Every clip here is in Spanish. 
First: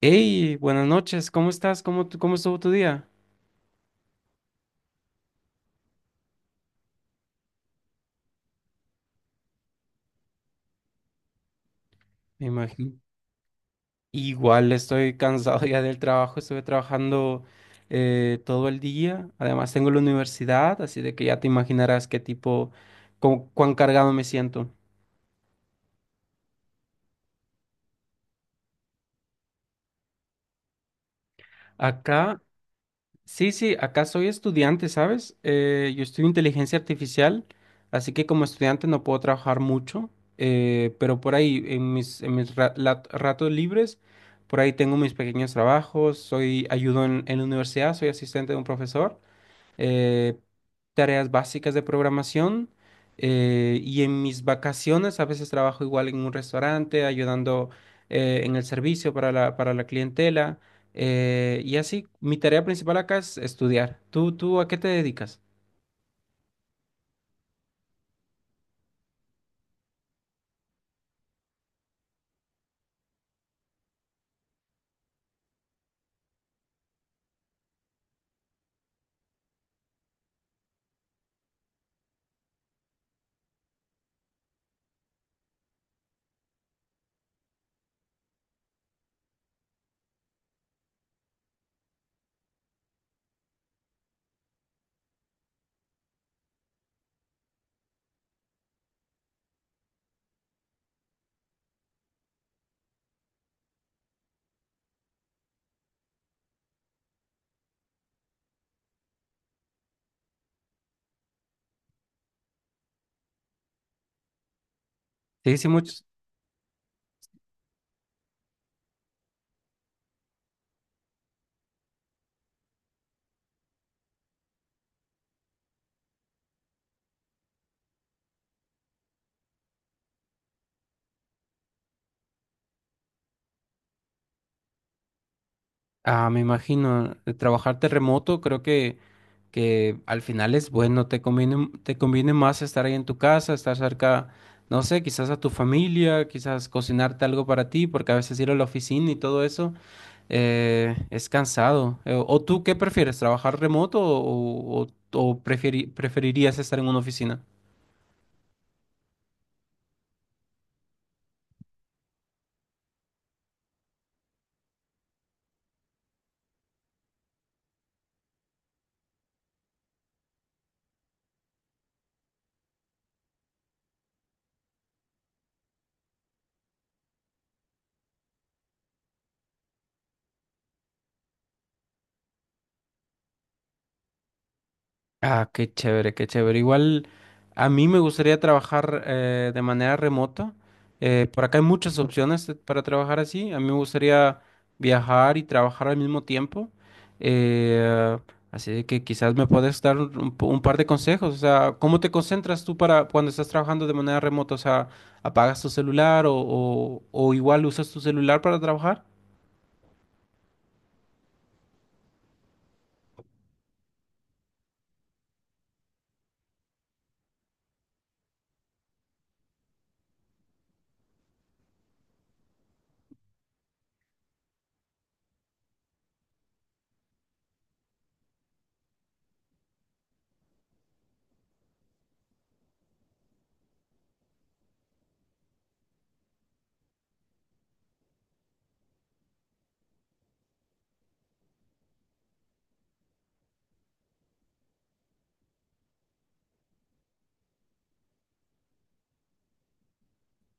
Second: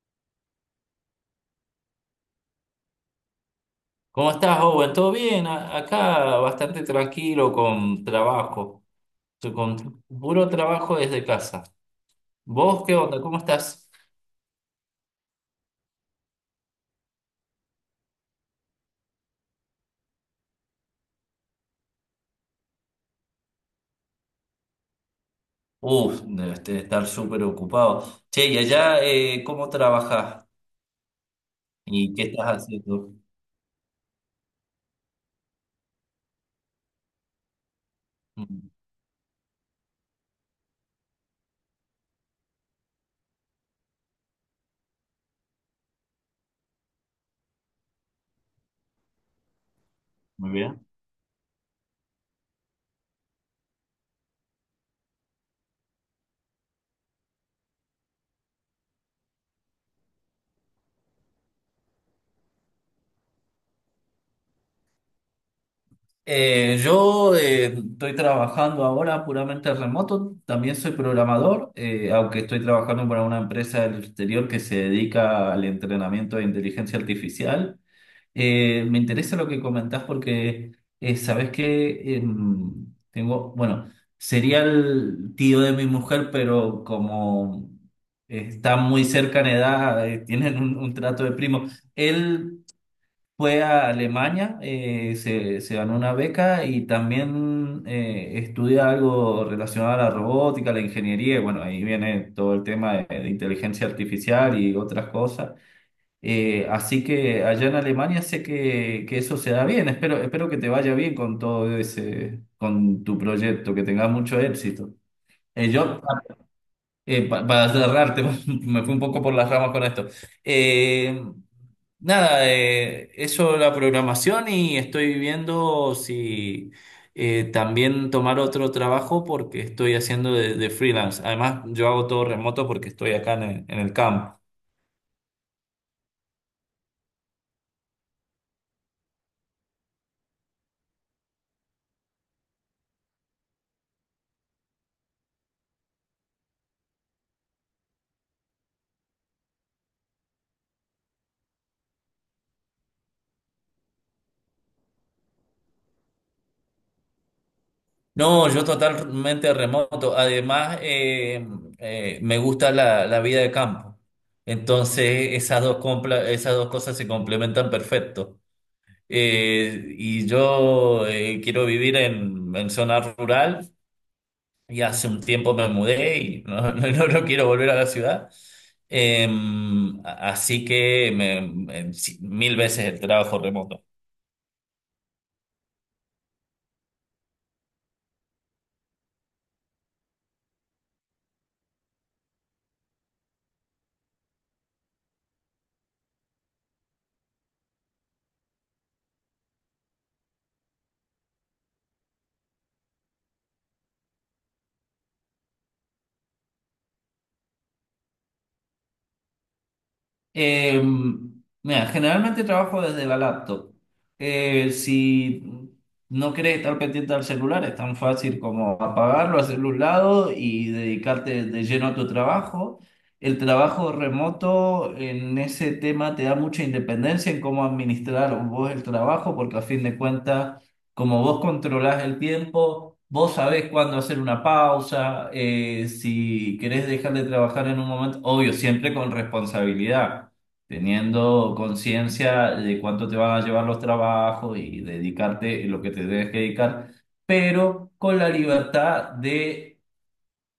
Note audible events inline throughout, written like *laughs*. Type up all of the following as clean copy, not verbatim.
Hey, buenas noches, ¿cómo estás? ¿Cómo, cómo estuvo tu día? ¿Cómo estás, Owen? ¿Todo bien? A- Acá bastante tranquilo con trabajo, con puro trabajo desde casa. Me ¿Vos qué imagino. onda? ¿Cómo estás? Igual estoy cansado ya del trabajo, estuve trabajando todo el día. Además tengo la universidad, así de que ya te imaginarás qué tipo, cuán cargado me siento. Uf, debes de estar súper ocupado. Che, y allá, ¿cómo trabajás? ¿Y qué Acá estás haciendo? sí, sí, acá soy estudiante, ¿sabes? Yo estudio inteligencia artificial, así que como Mm. estudiante no puedo trabajar mucho, pero por ahí en mis ratos libres, por ahí tengo mis pequeños trabajos, soy ayudo en la universidad, soy asistente de un profesor eh, Muy bien. tareas básicas de programación. Y en mis vacaciones a veces trabajo igual en un restaurante, ayudando en el servicio para para la clientela. Y así, mi tarea principal acá es estudiar. ¿Tú, tú a qué te dedicas? Yo estoy trabajando ahora puramente remoto, también soy programador, aunque estoy trabajando para una empresa del exterior que se dedica al entrenamiento de inteligencia artificial. Me interesa lo que comentás porque sabés que tengo, bueno, sería el tío de mi mujer, pero como está muy cerca en edad, tienen un trato de primo. Él fue a Alemania, se ganó una beca y también estudia algo relacionado a la robótica, la ingeniería, y bueno, ahí viene todo el tema de inteligencia artificial y otras cosas. Así que allá en Alemania sé que eso se da bien. Espero, espero que te vaya bien con todo ese, con tu proyecto, que tengas mucho éxito. Sí, sí, Eh, yo, muchos. Para cerrarte, *laughs* me fui un poco por las ramas con esto. Eh, nada, eso la programación y estoy viendo si también tomar otro trabajo porque estoy haciendo de freelance. Además, yo hago todo remoto porque estoy acá en en el camp. Ah, me imagino. Trabajarte remoto, creo que al final es bueno, te conviene más estar ahí en tu casa, estar cerca, no sé, quizás a tu familia, quizás cocinarte algo para ti, porque a veces ir a la oficina y todo eso es cansado. ¿O tú qué prefieres, trabajar remoto o preferirías estar en una oficina? No, yo totalmente remoto. Además, me gusta la vida de campo. Entonces, esas dos, esas dos cosas se complementan perfecto. Y yo Quiero vivir en zona rural y hace un tiempo me mudé y no, *laughs* no, no quiero volver a la ciudad. Eh, así que me- me- Sí, mil veces el trabajo remoto. Ah, qué chévere, qué chévere. Igual a mí me gustaría trabajar de manera remota. Por acá hay muchas opciones para trabajar así. A mí me gustaría viajar y trabajar al mismo tiempo. Eh, Así de que quizás me puedes dar un, un par de consejos. O sea, ¿cómo te concentras tú para cuando estás trabajando de manera remota? O sea, ¿apagas tu celular o igual usas tu celular para trabajar? Eh, Mira, generalmente trabajo desde la laptop. Si no querés estar pendiente al celular, es tan fácil como apagarlo, hacerlo a un lado y dedicarte de lleno a tu trabajo. El trabajo remoto en ese tema te da mucha independencia en cómo administrar vos el trabajo, porque a fin de cuentas, como vos controlás el tiempo, vos sabés cuándo hacer una pausa, si querés dejar de trabajar en un momento, obvio, siempre con responsabilidad teniendo conciencia de cuánto te van a llevar los trabajos y dedicarte en lo que te debes que dedicar, pero con la libertad de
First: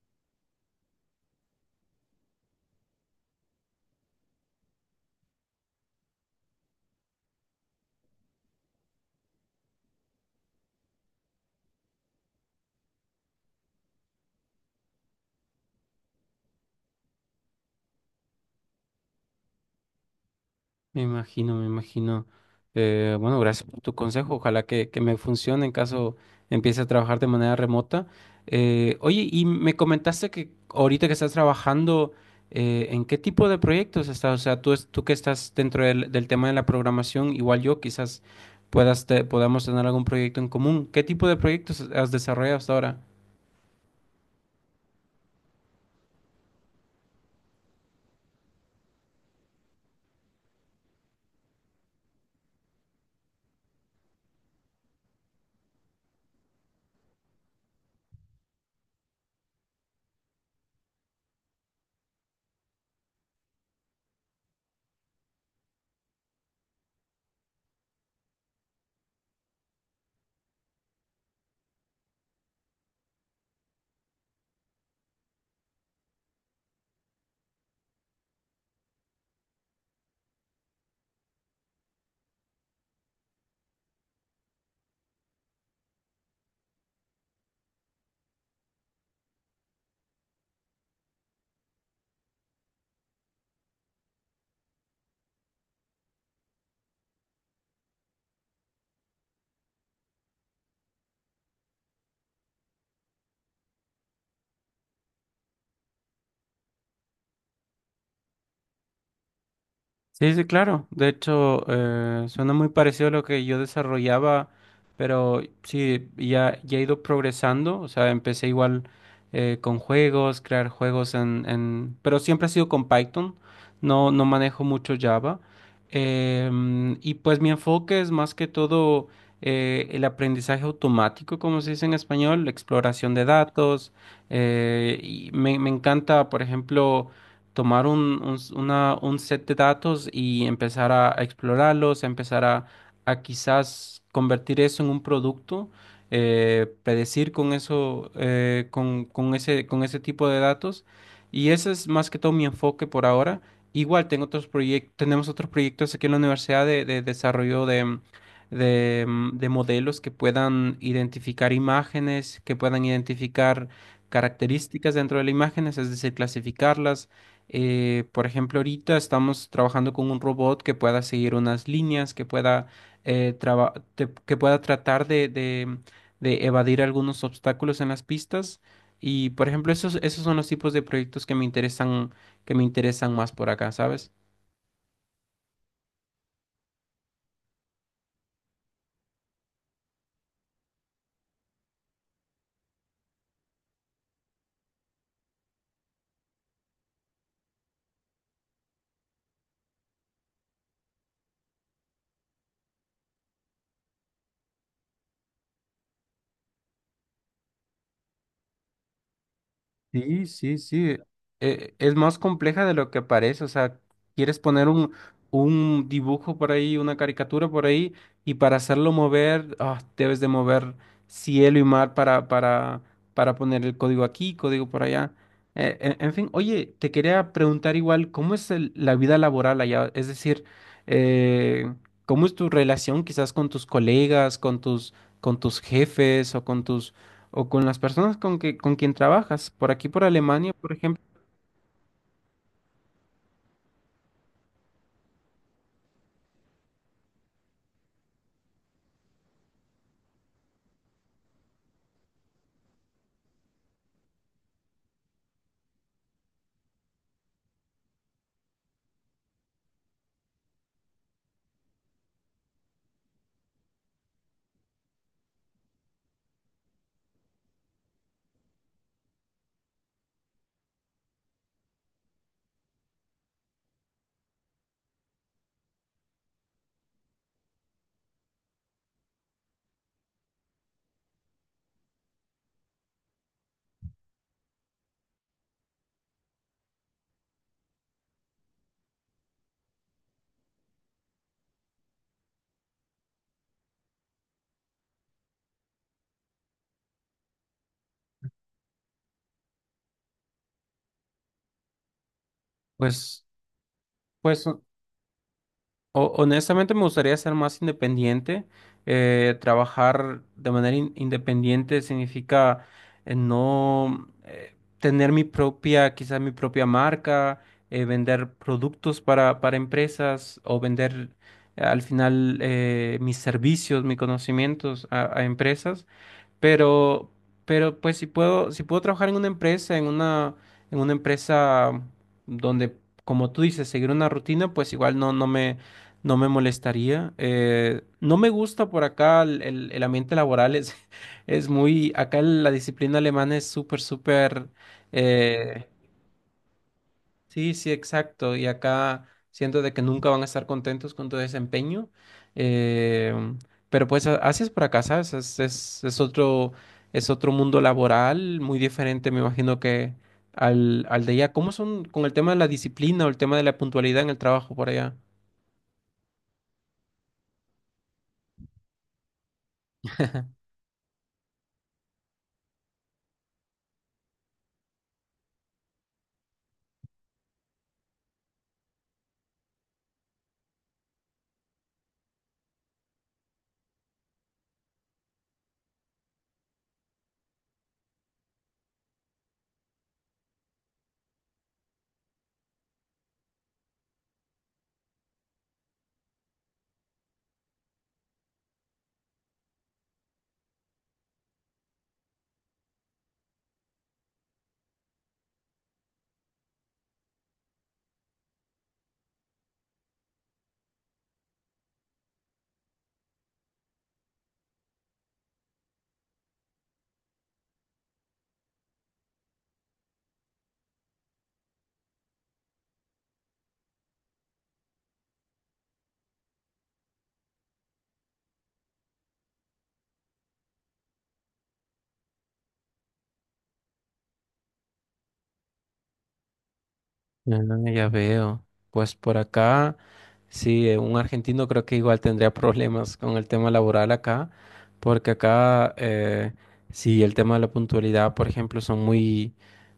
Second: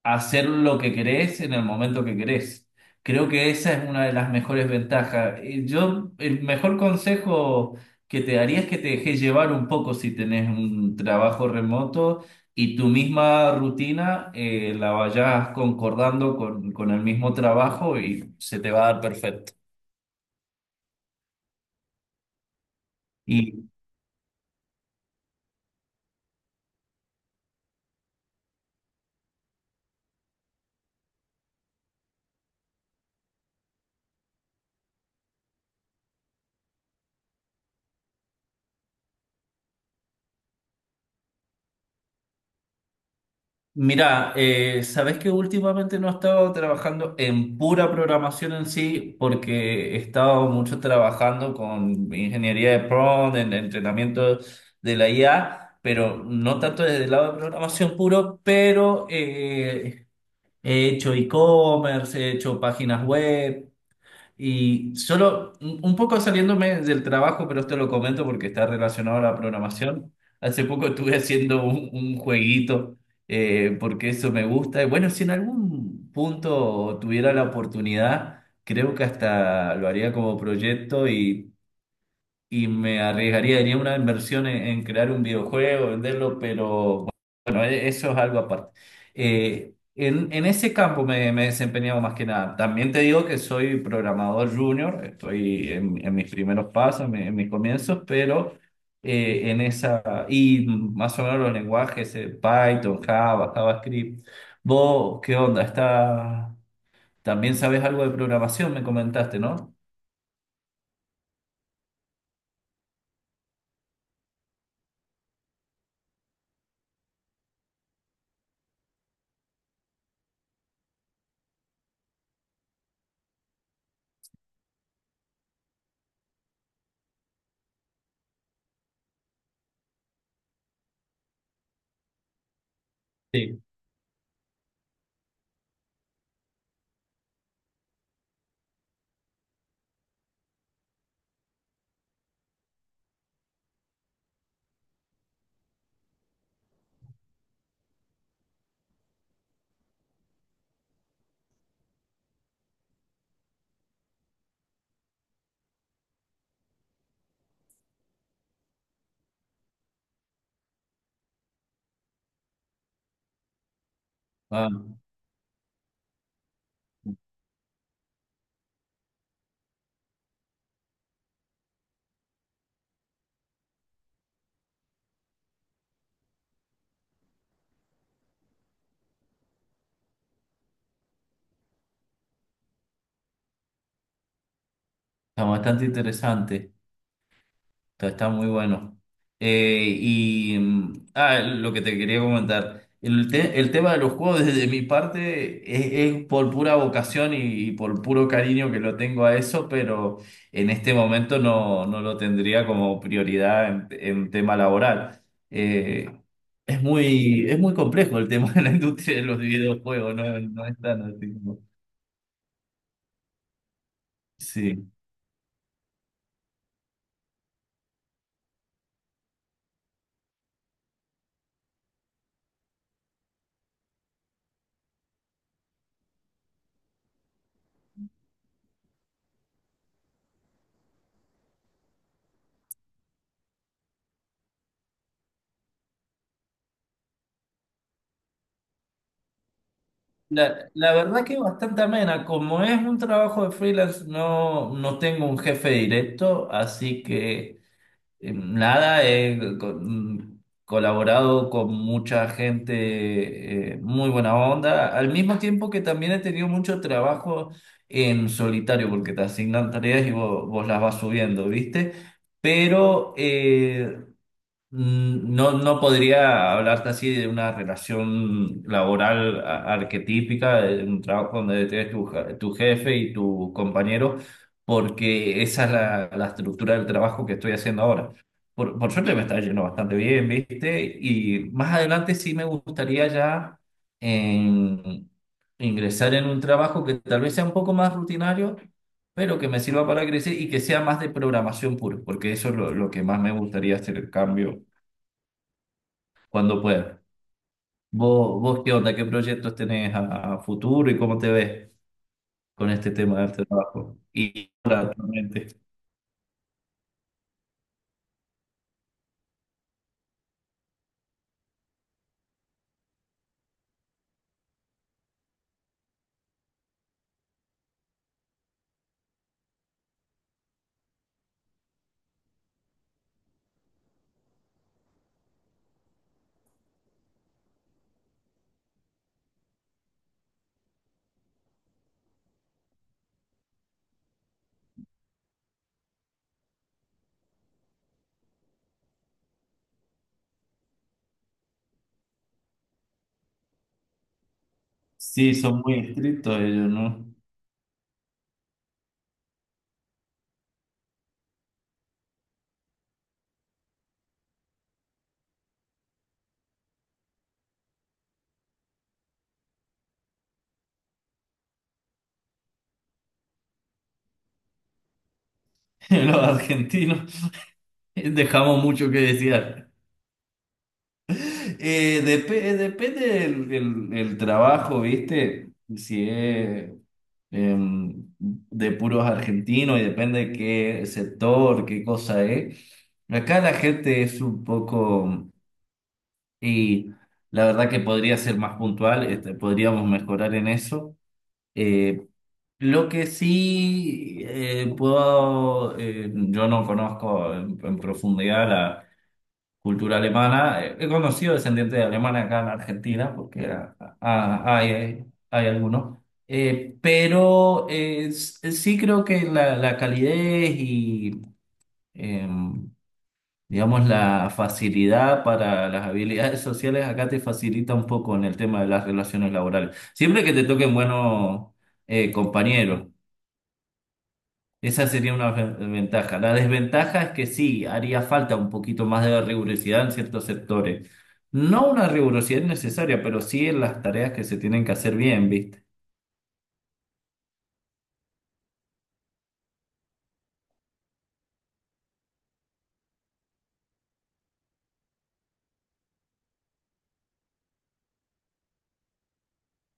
hacer lo que querés en el momento que querés. Creo que esa es una de las mejores ventajas. Y yo, el mejor consejo que te daría es que te dejes llevar un poco si tenés un trabajo remoto y tu misma rutina la vayas concordando con el mismo trabajo y se te va a dar perfecto. Me imagino, me imagino. Bueno, gracias por tu consejo. Ojalá que me funcione en caso empiece a trabajar de manera remota. Oye, y me comentaste que ahorita que estás trabajando, ¿en qué tipo de proyectos estás? O sea, tú, tú que estás dentro del, del tema de la programación, igual yo, quizás podamos tener algún proyecto en común. ¿Qué tipo de proyectos has desarrollado hasta ahora? Mira, sabes que últimamente no he estado trabajando en pura programación en sí, porque he estado mucho trabajando con ingeniería de prompt, en entrenamiento de la IA, pero no tanto desde el lado de programación puro, pero he hecho e-commerce, he hecho páginas web. Y solo un poco saliéndome del trabajo, pero esto lo comento porque está relacionado a la programación. Hace poco estuve haciendo un jueguito porque eso me gusta. Y bueno, si en algún punto tuviera la oportunidad, creo que hasta lo haría como proyecto y me arriesgaría, haría una inversión en crear un videojuego, venderlo, pero bueno, eso es algo aparte. En ese campo me he desempeñado más que nada. También te digo que soy programador junior, estoy en mis primeros pasos, en mis comienzos, pero en esa, y más o menos los lenguajes, Python, Java, JavaScript. ¿Vos qué onda? Está, también sabes algo de programación, me comentaste, ¿no? Sí, sí, claro. De hecho, suena muy parecido a lo que yo desarrollaba, pero sí, ya, ya he ido progresando. O sea, empecé igual con juegos, crear juegos Pero siempre ha sido con Python. No, no manejo mucho Java. Y pues mi enfoque es más que todo el aprendizaje automático, como se dice en español, la exploración de Sí. datos. Y me, me encanta, por ejemplo tomar un, un set de datos y empezar a explorarlos, a empezar a quizás convertir eso en un producto, predecir con eso, con ese tipo de datos. Y ese es más que todo mi enfoque por ahora. Igual tengo otros proyectos, tenemos otros proyectos aquí en la universidad de desarrollo de modelos que puedan identificar imágenes, que puedan identificar Ah, características dentro de las imágenes, es decir, clasificarlas por ejemplo, ahorita estamos trabajando con un robot que pueda seguir unas líneas, que pueda, que pueda tratar de evadir algunos obstáculos en las pistas. Y, por ejemplo, esos, esos son los tipos de proyectos que me interesan más por acá, ¿sabes? está bastante interesante. Está, está muy bueno. Lo que te quería comentar, el tema de los juegos desde mi parte es por pura vocación y por puro cariño que lo tengo a eso, pero en este momento no, no lo tendría como prioridad en tema laboral. Eh, es muy complejo el tema de la industria de los videojuegos, Sí, no, sí, no es sí. tan así como… Es más compleja de lo que parece. O sea, quieres poner Sí. Un dibujo por ahí, una caricatura por ahí, y para hacerlo mover, ah, debes de mover cielo y mar para poner el código aquí, código por allá. En fin, oye, te quería preguntar igual, ¿cómo es la vida laboral allá? Es decir, eh, ¿cómo es tu relación quizás con tus colegas, con tus jefes o con las personas con que con quien trabajas. Por aquí, por Alemania, La, por la ejemplo, verdad que es bastante amena. Como es un trabajo de freelance, no, no tengo un jefe directo, así que nada, he co- mm, colaborado con mucha gente muy buena onda, al mismo tiempo que también he tenido mucho trabajo en solitario, porque te asignan tareas y vos las vas subiendo, ¿viste? Pero eh, No, no podría hablarte así de una relación laboral arquetípica, de un trabajo donde tienes tu jefe y tu compañero, porque esa es la estructura del trabajo que estoy haciendo ahora. Por suerte me está yendo bastante bien, ¿viste? Y más adelante sí me gustaría ya en- ingresar en un trabajo que tal vez sea un poco más rutinario, pero que me sirva para crecer y que sea más de programación pura, porque eso es lo que más me gustaría hacer el cambio cuando puedas. ¿Vos qué onda? ¿Qué proyectos tenés a futuro y cómo te ves con este tema pues, del trabajo? pues Y o- ahora, actualmente. honestamente me gustaría ser más independiente. Trabajar de manera independiente significa no tener mi propia, quizás mi propia marca, vender productos para empresas o vender al final mis servicios, mis conocimientos a empresas. Pero, pero pues si puedo, si puedo trabajar en una empresa donde, como tú dices, seguir una rutina, pues igual no, no me, no me molestaría. No me gusta por acá el, el ambiente laboral, es, *laughs* es muy, acá la disciplina alemana es súper, súper, Sí, son eh, muy estrictos ellos, ¿no? sí, sí, exacto. Y acá siento de que nunca van a estar contentos con tu desempeño. eh, pero pues así es por acá, ¿sabes? Es otro mundo laboral muy diferente, me imagino que al, al de allá. ¿Cómo son con el tema de la disciplina o el tema de la puntualidad en el trabajo por allá? *laughs* Los argentinos dejamos mucho que desear. Depende del trabajo, ¿viste? Si es de puros argentinos y depende de qué sector, qué cosa es. Acá la gente es un poco. Y la verdad que podría ser más puntual, este, podríamos mejorar en eso. Eh, lo que sí puedo, yo no conozco en profundidad la cultura alemana. He conocido descendientes de alemanes acá en Argentina, porque hay algunos. Sí creo que la calidez y em, digamos, la facilidad para las habilidades sociales acá te facilita un poco en el tema de las relaciones laborales. Siempre que te toquen buenos compañeros, esa sería una ventaja. La desventaja es que sí, haría falta un poquito más de rigurosidad en ciertos sectores. No una rigurosidad necesaria, pero sí en las tareas que se tienen que hacer bien, ¿viste? Ah, ya veo. Pues por acá. Sí, un argentino creo que igual tendría problemas con el tema laboral acá, porque acá sí el tema de la puntualidad, por ejemplo, son muy,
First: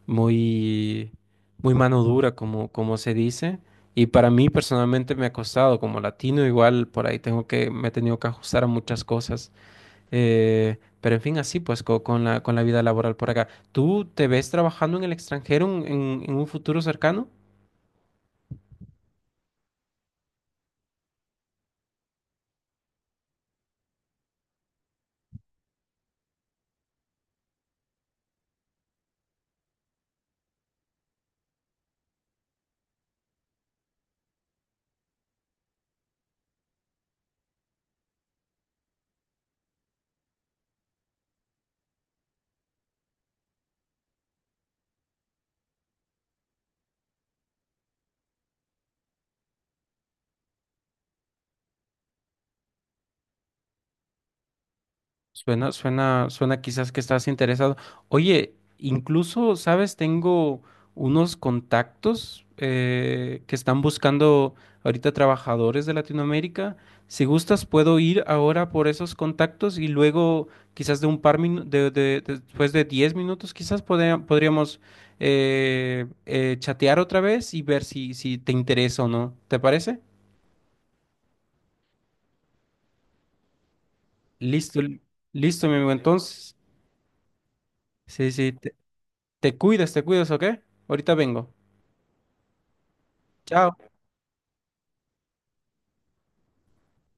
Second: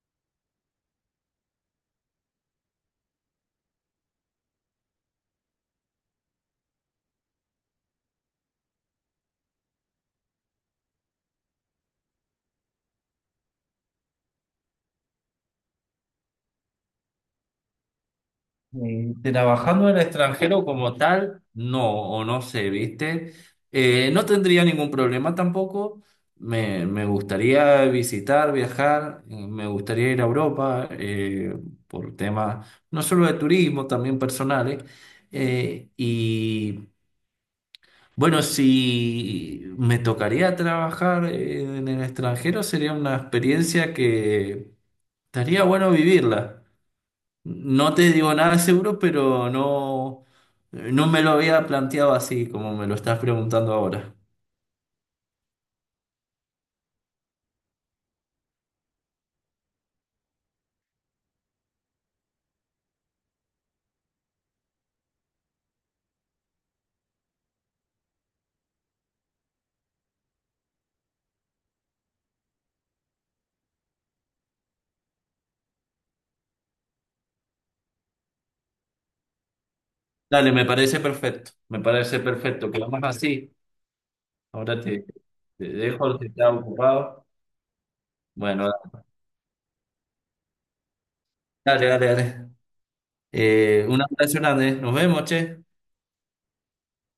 muy, muy mano dura, como, como se dice. Y para mí personalmente me ha costado, como latino, igual por ahí tengo que, me he tenido que ajustar a muchas cosas. Pero en fin, así pues con la vida laboral por acá. ¿Tú te ves trabajando en el extranjero en un futuro cercano? Trabajando en el extranjero como tal, no, o no sé, ¿viste? No tendría ningún problema tampoco. Me gustaría visitar, viajar, me gustaría ir a Europa por temas no solo de turismo, también personales. Eh, y bueno, si me tocaría trabajar en el extranjero, sería una experiencia que estaría bueno vivirla. No te digo nada seguro, pero no, no me lo había planteado así como me lo estás preguntando ahora. Suena, suena, suena quizás que estás interesado. Oye, incluso, ¿sabes? Tengo unos contactos que están buscando ahorita trabajadores de Latinoamérica. Si gustas, puedo ir ahora por esos contactos y luego quizás de un par después de 10 minutos, quizás podríamos chatear otra vez y ver si, si te interesa o no. ¿Te parece? Dale, me parece perfecto, me parece perfecto. Quedamos así. Ahora Listo, te, te listo, mi amigo. dejo, si estás Entonces, ocupado. sí, sí. Bueno, Te cuidas, ¿ok? Ahorita vengo. dale, dale, dale. Chao. Un abrazo grande. Nos vemos, che.